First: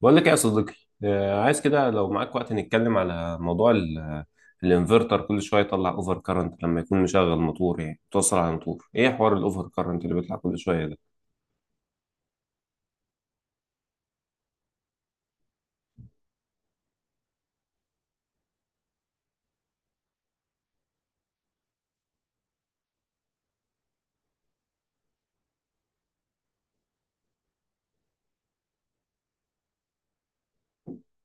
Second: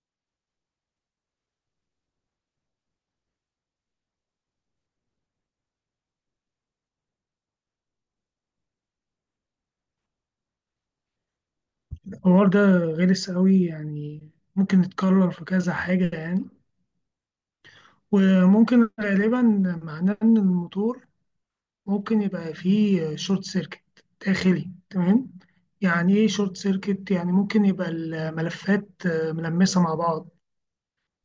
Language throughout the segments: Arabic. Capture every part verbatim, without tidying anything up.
بقول لك إيه يا صديقي. آه، عايز كده لو معاك وقت نتكلم على موضوع ال- الانفرتر. كل شويه يطلع اوفر كارنت لما يكون مشغل موتور، يعني توصل على موتور. ايه حوار الاوفر كارنت اللي بيطلع كل شويه ده؟ الحوار ده غلس قوي يعني، ممكن يتكرر في كذا حاجة يعني، وممكن غالبا معناه إن الموتور ممكن يبقى فيه شورت سيركت داخلي. تمام، يعني إيه شورت سيركت؟ يعني ممكن يبقى الملفات آه، ملمسة مع بعض،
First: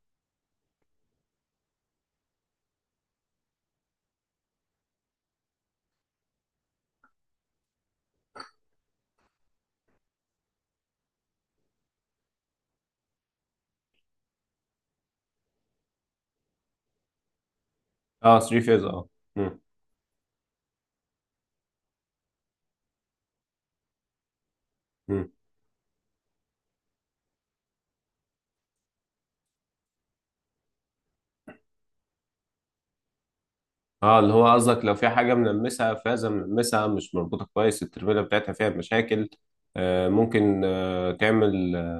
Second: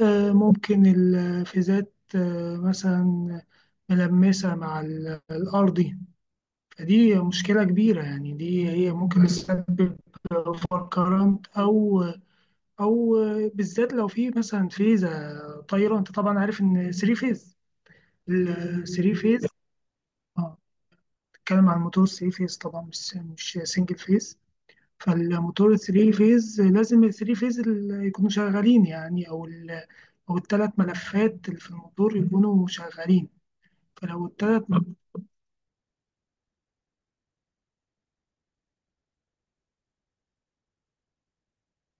آه، ممكن الفيزات آه، مثلا ملمسة مع ال- الأرضي. فدي مشكلة كبيرة يعني، دي هي ممكن تسبب اوفر كارنت أو او بالذات لو في مثلا فيزا طايره. انت طبعا عارف ان 3 فيز. اه، ثلاثة فيز، ال اه. 3 فيز، مم. اه، بتتكلم عن موتور 3 فيز طبعا، مش مش سنجل فيز. مم. فالموتور 3 فيز لازم ال 3 فيز ال- يكونوا شغالين يعني، او ال او الثلاث ملفات اللي في الموتور يكونوا شغالين. اه، فلو اللي هو الثلاث، قصدك لو في حاجه منمسها، فازه منمسها مش مربوطه كويس، الترميله بتاعتها فيها مشاكل؟ آه ممكن، آه تعمل آه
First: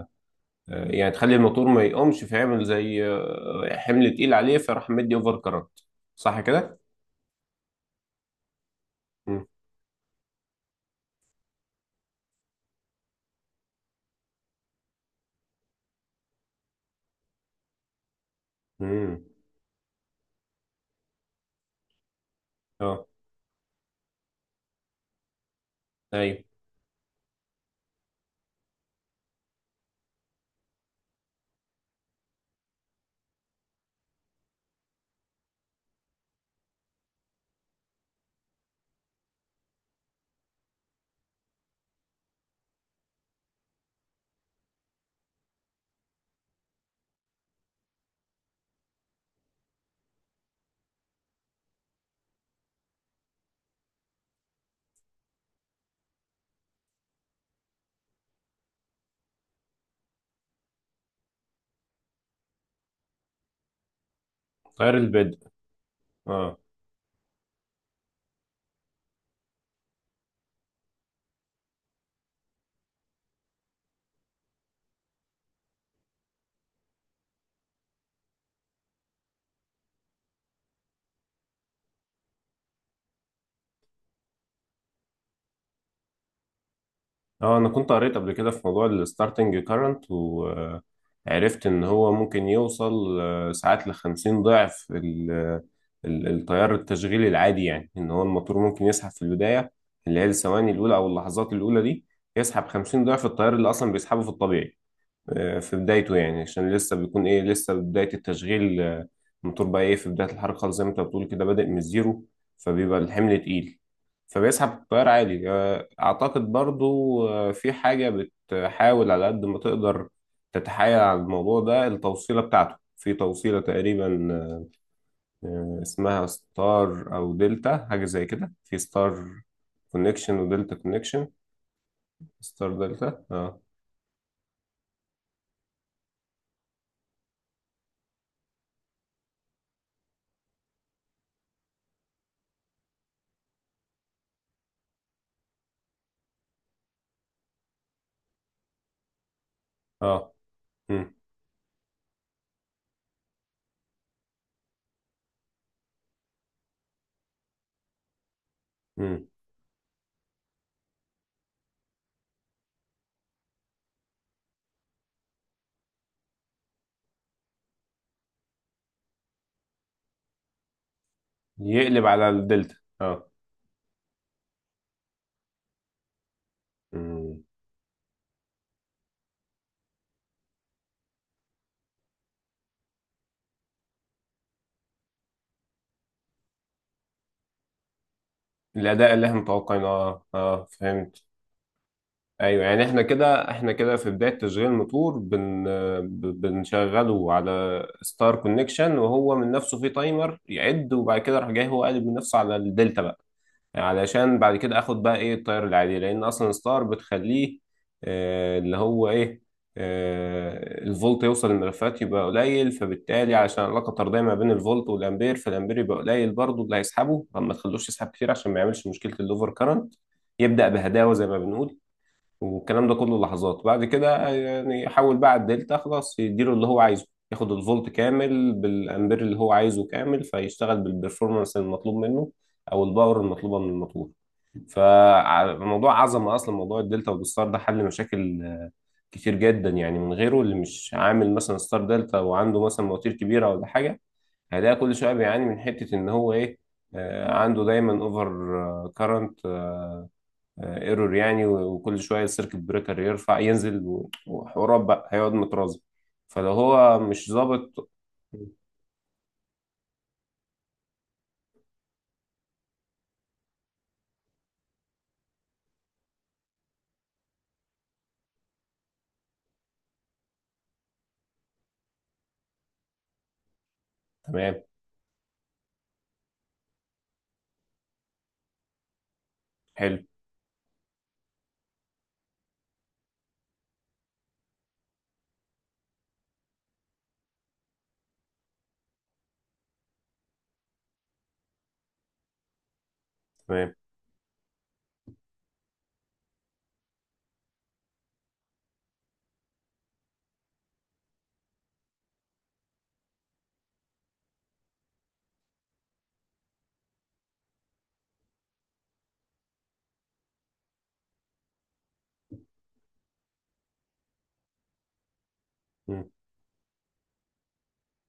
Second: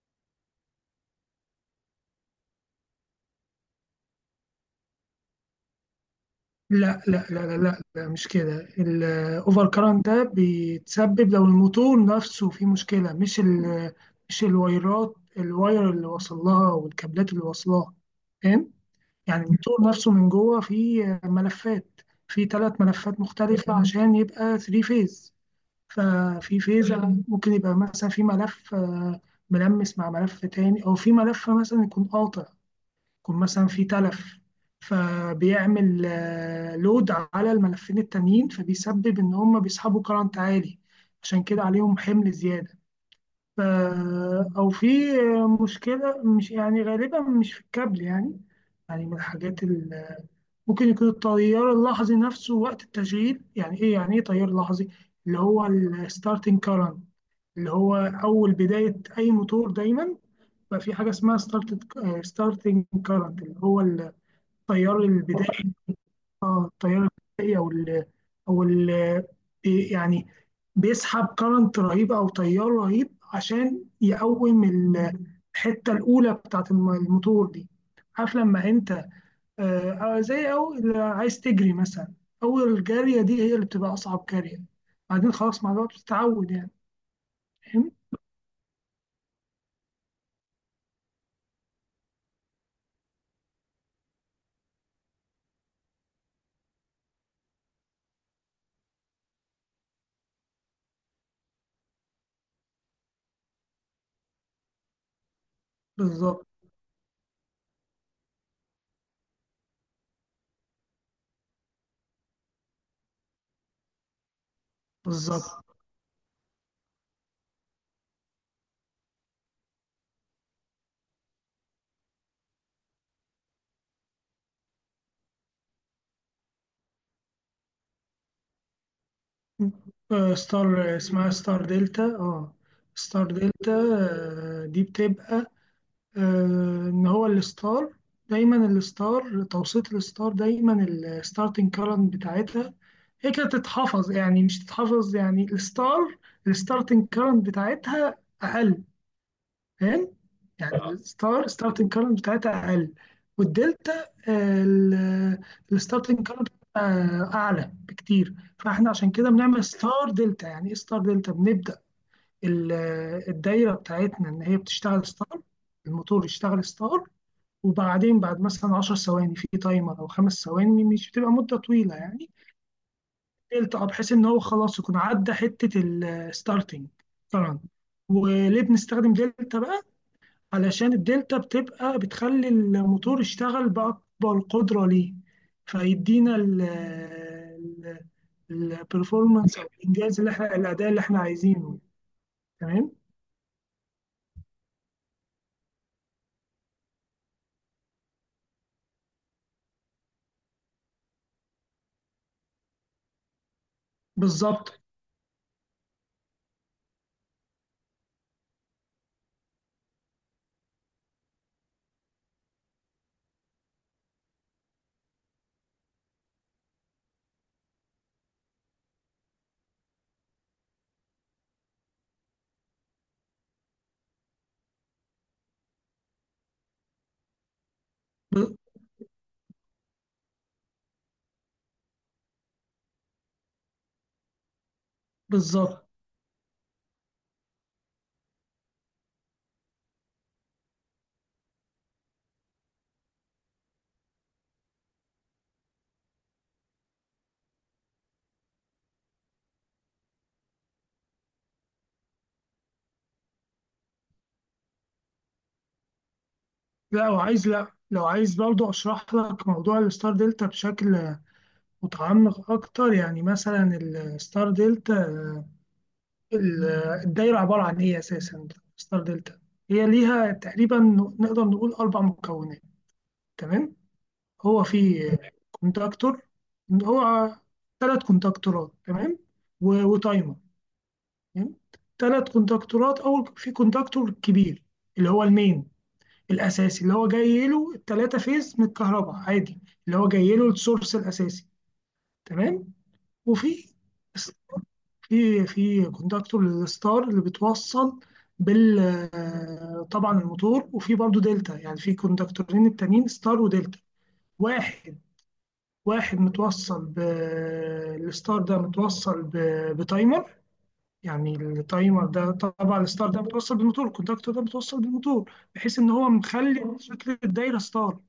يعني تخلي الموتور ما يقومش، فيعمل زي آه حمل تقيل عليه، فراح مدي اوفر كارنت. صح كده؟ لا لا لا لا لا, لا مش كده. مم. الاوفر كارنت ده بيتسبب لو الموتور نفسه فيه مشكلة، مش ال مش الوايرات، الواير اللي وصل لها والكابلات اللي وصلها، فاهم؟ مم. يعني الموتور نفسه من جوه فيه ملفات، فيه ثلاث اه. ملفات مختلفة، مم، عشان يبقى 3 فيز. ايوه، ففي فيز مم ممكن يبقى مثلا في ملف آه، ملمس مع ملف تاني، او في ملف مثلا يكون قاطع، يكون مثلا في تلف، فبيعمل آه، لود على الملفين التانيين، فبيسبب ان هم بيسحبوا كرنت عالي، عشان كده عليهم حمل زيادة. ف- او في مشكلة مش يعني غالبا مش في الكابل يعني. يعني من الحاجات ال- ممكن يكون التيار اللحظي نفسه وقت التشغيل. يعني ايه يعني ايه تيار لحظي؟ اللي هو الستارتنج كارنت، اللي هو اول بداية اي موتور دايما بقى في حاجة اسمها ستارت، ستارتنج كارنت، اللي هو ال غير التيار البدء، البدائي. اه. اه، التيار البدائي، او ال او ال بي- يعني بيسحب كرنت رهيب او تيار رهيب عشان يقوم ال- الحته الاولى بتاعت الم- الموتور دي. عارف لما انت آه، آه، زي او اللي عايز تجري مثلا، اول جاريه دي هي اللي بتبقى اصعب جاريه، بعدين خلاص مع الوقت بتتعود يعني، اه، انا كنت فاهم؟ قريت قبل كده في موضوع الستارتنج كارنت، وعرفت ان هو ممكن يوصل آه، ساعات لخمسين ضعف ال- ال- التيار التشغيلي العادي، يعني ان هو الموتور ممكن يسحب في البداية، اللي هي الثواني الاولى او اللحظات الاولى دي، يسحب خمسين ضعف التيار اللي اصلا بيسحبه في الطبيعي آه، في بدايته، يعني بالظبط عشان لسه بيكون ايه، لسه بداية التشغيل. آه، الموتور بقى ايه، في بداية الحركة خالص، زي ما انت بتقول كده بادئ من الزيرو، فبيبقى الحمل تقيل، فبيسحب التيار عالي. بالظبط. آه، اعتقد برضو آه، في حاجة بتحاول على قد ما تقدر تتحايل على الموضوع ده. التوصيلة بتاعته في توصيلة تقريبا آه، اسمها ستار او دلتا، حاجة زي كده، في ستار آه كونكشن ستار، ودلتا اسمها كونكشن. ستار دلتا. اه ستار دلتا، ستار اه، دلتا. آه دي بتبقى آه، ان هو الستار، دايما الستار، توسيط الستار، دايما الستارتنج كارنت بتاعتها هي كده تتحفظ يعني، مش تتحفظ يعني الستار، الستارتنج كارنت بتاعتها اقل، فاهم؟ اه. يعني آه. مم. الستار ستارتنج كارنت بتاعتها اقل، والدلتا الستارتنج كارنت اعلى بكتير. فاحنا عشان مم. كده بنعمل ستار دلتا. يعني ايه ستار دلتا؟ بنبدا ال- الدايره بتاعتنا ان هي بتشتغل ستار، الموتور يشتغل ستار، وبعدين بعد مثلا 10 ثواني في تايمر او خمس ثواني، مش بتبقى مده طويله يقلب على يعني، الدلتا، اه. التقى بحيث ان هو خلاص يكون عدى حته الستارتنج. مم. طبعا وليه بنستخدم دلتا بقى؟ علشان الدلتا بتبقى بتخلي الموتور يشتغل باكبر قدره ليه، فيدينا الاداء اللي احنا البرفورمانس او متوقعينه، الانجاز اه، اللي احنا اه، الاداء اللي احنا فهمت. عايزينه. ايوه، يعني تمام احنا كده، احنا كده في بدايه تشغيل الموتور بن ب- بنشغله على ستار كونكشن، وهو من نفسه في تايمر يعد، وبعد كده راح جاي هو قالب من نفسه على الدلتا بقى، علشان بعد كده بالظبط. اخد بقى ايه التيار العادي، لان اصلا ستار بتخليه آه، اللي هو ايه، آه، الفولت يوصل للملفات يبقى قليل، فبالتالي علشان العلاقه الطرديه ما بين الفولت والامبير، فالامبير يبقى قليل برضه اللي هيسحبه، فما تخلوش يسحب كتير عشان ما يعملش مشكله الاوفر كارنت. يبدا بهداوه زي ما بنقول. والكلام ده كله لحظات. بعد كده يعني حول بقى على الدلتا خلاص، يديله اللي هو عايزه، ياخد الفولت كامل ب- بالامبير اللي هو عايزه كامل، فيشتغل بالبرفورمانس المطلوب منه او الباور المطلوبه من الموتور. بالظبط. فموضوع عظمه اصلا موضوع الدلتا والستار ده، حل مشاكل آه، كتير جدا، يعني من غيره اللي مش عامل مثلا ستار دلتا وعنده مثلا مواتير كبيره ولا حاجه، هيلاقي كل شويه بيعاني من حته ان هو ايه، آه، عنده دايما اوفر كارنت ايرور، يعني و- وكل شويه السيركت بريكر يرفع ينزل، و- وحوارات بقى هيقعد مترازم، فلو هو لا مش وعايز، لا ظابط. لو عايز برضه اشرح لك موضوع الستار دلتا بشكل متعمق أكتر. يعني مثلا الستار دلتا، ال- الدايرة عبارة عن إيه أساسا؟ ستار دلتا هي ليها تقريبا، نقدر نقول أربع مكونات. تمام، تمام. هو في كونتاكتور، هو ثلاث كونتاكتورات، تمام، و- حلو. وتايمر. تمام، ثلاث كونتاكتورات. أول في كونتاكتور كبير اللي هو المين الأساسي، اللي هو جاي له الثلاثة فيز من الكهرباء عادي، اللي هو جاي له السورس الأساسي، تمام. وفي تمام. في في كونتاكتور للستار اللي بتوصل بال آه، طبعا الموتور، وفي برضو دلتا يعني، في كونتاكتورين التانيين ستار ودلتا. واحد واحد متوصل ب الستار، ده متوصل ب... بتايمر، يعني التايمر ده طبعا الستار ده متوصل بالموتور، الكونتاكتور ده متوصل بالموتور بحيث ان مم. هو مخلي شكل الدايره ستار.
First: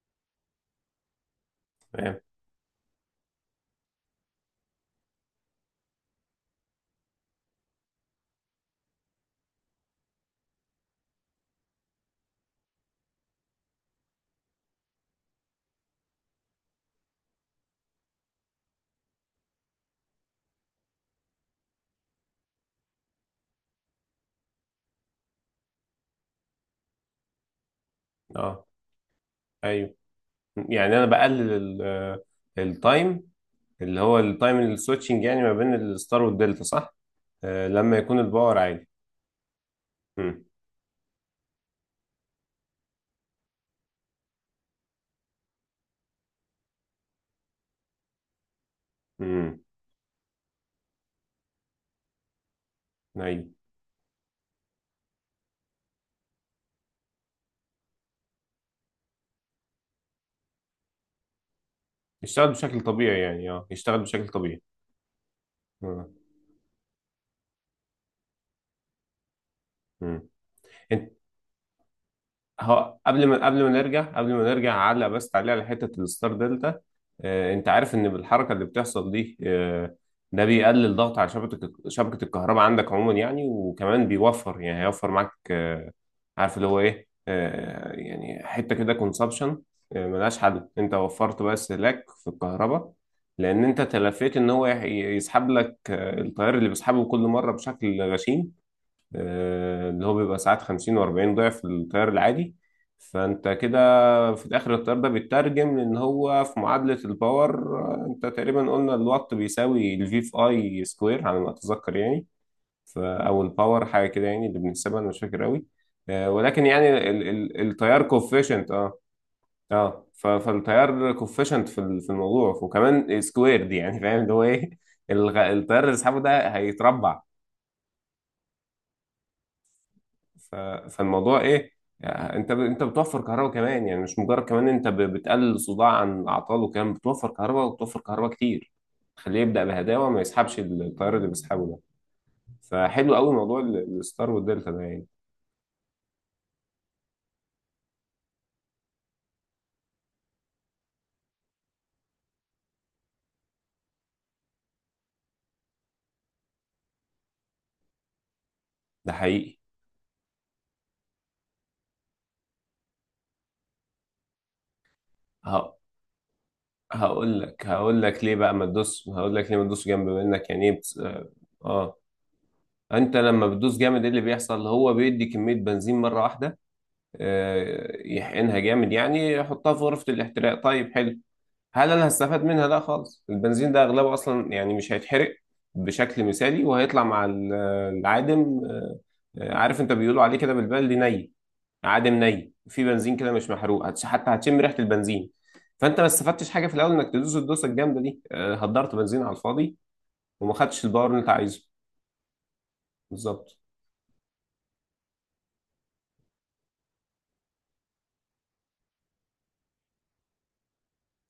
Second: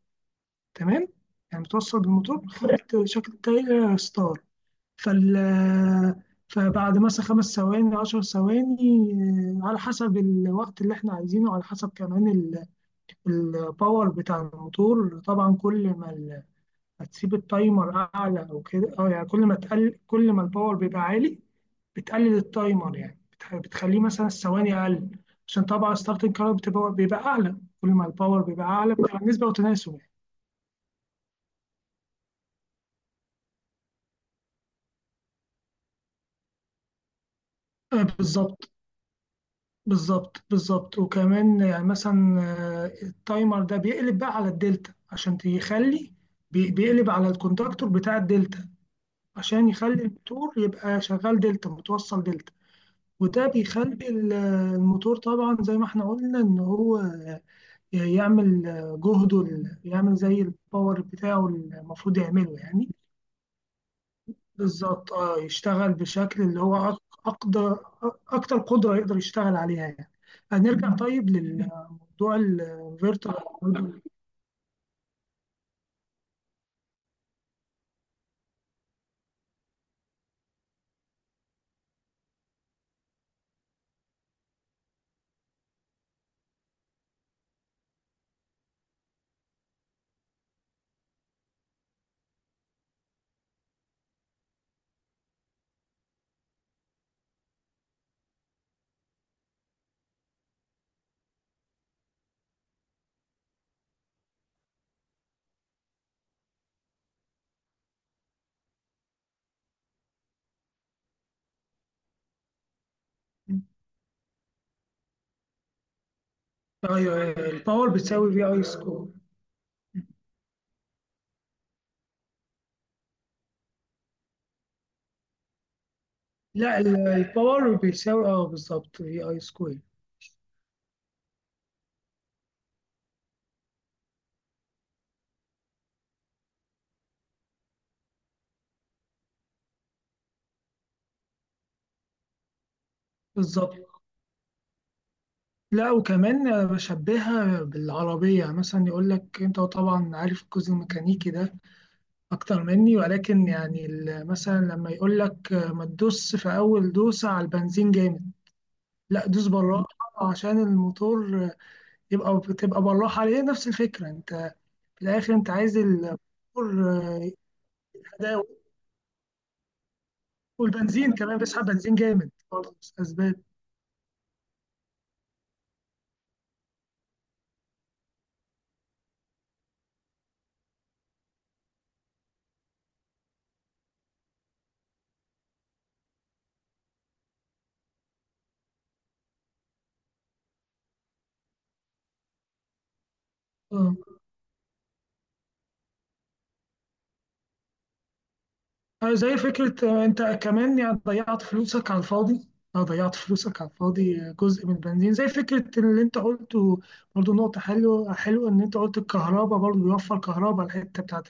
تمام، يعني متوصل تمام. بالموتور مخلي شكل الدايره ستار. فال فبعد مثلا خمس ثواني عشر ثواني، آه، على حسب الوقت اللي احنا عايزينه، على حسب كمان الباور بتاع الموتور. طبعا كل ما ال- ما تسيب التايمر اعلى او كده اه، يعني كل ما تقل، كل ما الباور بيبقى عالي، بتقلل التايمر، يعني بتح- بتخليه مثلا الثواني اقل، عشان طبعا ستارتنج كارت بتبقى بيبقى اعلى، كل ما الباور بيبقى اه. اعلى بتبقى النسبه وتناسب ايوه، يعني. يعني انا بقلل التايم، اللي هو التايم السويتشنج، يعني ما بين الستار والدلتا. صح؟ آه، لما آه، يكون الباور بالظبط. عالي. مم. بالظبط بالظبط، وكمان يعني مثلا آه، التايمر ده بيقلب بقى على الدلتا عشان يخلي، بي- بيقلب على الكونتاكتور بتاع الدلتا مم. عشان يخلي الموتور يبقى شغال دلتا، متوصل دلتا، وده ايوه. بيخلي ال- الموتور طبعا زي ما احنا قلنا ان هو يعمل جهده، ال- يعمل زي الباور بتاعه المفروض يشتغل يعمله بشكل يعني. طبيعي، يعني اه يشتغل بشكل طبيعي. بالظبط، اه يشتغل مم. بشكل اللي هو أق- أقدر أكتر قدرة يقدر يشتغل عليها يعني. هنرجع مم. طيب للموضوع هو قبل ما قبل ما نرجع الفيرتوال. قبل ما نرجع على بس، تعليق على حته الستار دلتا. آه، انت عارف ان بالحركه اللي بتحصل دي آه، ده بيقلل ضغط على شبكه شبكه الكهرباء عندك عموما، يعني وكمان بيوفر، يعني هيوفر معاك آه، عارف اللي هو ايه، آه، يعني حته كده كونسبشن ملهاش حل. انت وفرت بس لك في الكهرباء، لان انت تلفيت ان هو يح- يسحب لك آه، التيار اللي بيسحبه كل مره بشكل غشيم آه، اللي هو بيبقى ساعات خمسين و40 ضعف التيار العادي. فانت كده في الاخر التيار ده بيترجم، لان هو في معادلة الباور آه، انت تقريبا قلنا الوات بيساوي الفي في اي سكوير على ما اتذكر، يعني ف- او الباور حاجة كده يعني اللي بنحسبها، انا مش فاكر قوي آه، ولكن يعني ايوه، ال- أيوة، ال- الباور التيار بتساوي في اي كوفيشنت، اه. سكوير. اه، ف- فالتيار كوفيشنت في ال- في الموضوع وكمان سكوير دي، يعني فاهم اللي هو ايه، الغ- التيار اللي سحبه ده لا ال- هيتربع. الباور بيساوي اه بالظبط في اي سكوير. ف- فالموضوع ايه، يعني انت ب... انت بتوفر كهرباء كمان، يعني مش مجرد كمان، انت ب... بتقلل صداع عن الاعطال وكمان بتوفر كهرباء، وبتوفر كهرباء كتير. خليه يبدأ بهداوة، ما يسحبش التيار اللي بيسحبه ده. فحلو قوي موضوع بالظبط. ال- الستار والدلتا ده يعني. لا وكمان بشبهها بالعربية مثلا، يقول لك انت طبعا عارف الجزء الميكانيكي ده اكتر مني، ولكن يعني ال- مثلا لما يقول لك ما تدوس في اول دوسة على البنزين جامد، ده لا دوس حقيقي. بالراحة عشان الموتور يبقى بتبقى بالراحة عليه. نفس الفكرة، انت في الآخر انت ه... عايز الموتور آه، هقول لك هقول لك ليه أداء. بقى ما تدوس، هقول لك ليه ما تدوس جنب منك، يعني ايه بتس... والبنزين كمان بيسحب بنزين اه، جامد برضه، مش انت أسباب. لما بتدوس جامد ايه اللي بيحصل، هو بيدي كمية بنزين مرة واحدة، آه، يحقنها جامد، يعني يحطها في غرفة الاحتراق. طيب حلو، هل انا هستفاد منها؟ لا خالص. البنزين ده اغلبه اصلا يعني مش هيتحرق بشكل مثالي، وهيطلع مع ال- العادم. آه، آه، عارف انت بيقولوا عليه كده بالبلدي ني، عادم ني في بنزين كده مش محروق، آه. هتش- حتى هتشم ريحه البنزين. فانت ما استفدتش حاجه في الاول انك تدوس الدوسه الجامده دي، آه، هدرت آه، بنزين على زي فكرة، الفاضي، آه، انت وما كمان خدتش يعني الباور اللي انت ضيعت عايزه. فلوسك على الفاضي. اه ضيعت بالظبط. فلوسك على الفاضي، آه، جزء من البنزين زي فكرة اللي انت قلته. برضه نقطة حلوة حلوة ان انت قلت الكهرباء، برضه بيوفر كهرباء الحتة بتاعت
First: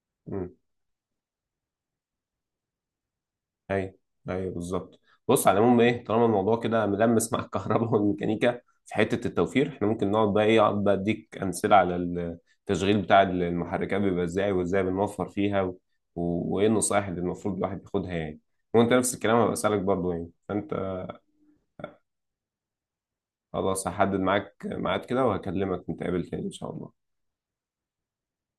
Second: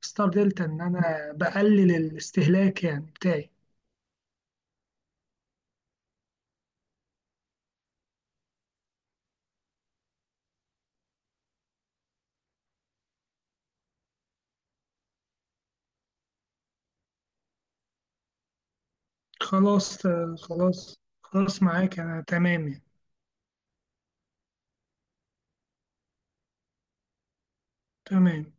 ستار دلتا ان انا بقلل الاستهلاك يعني بتاعي. ايوه. ايوه، بالظبط. بص، على العموم ايه، طالما الموضوع كده ملمس مع الكهرباء والميكانيكا، في حته التوفير احنا ممكن نقعد بقى ايه، اقعد بقى اديك امثله على التشغيل بتاع المحركات بيبقى ازاي، وازاي بنوفر فيها، و... و... وايه النصائح اللي المفروض الواحد ياخدها يعني. وانت نفس الكلام هبقى اسالك خلاص برضو يعني آه، فانت. خلاص خلاص، معاك أنا تمام يعني. خلاص هحدد معاك ميعاد كده وهكلمك نتقابل تاني ان شاء الله. تمام.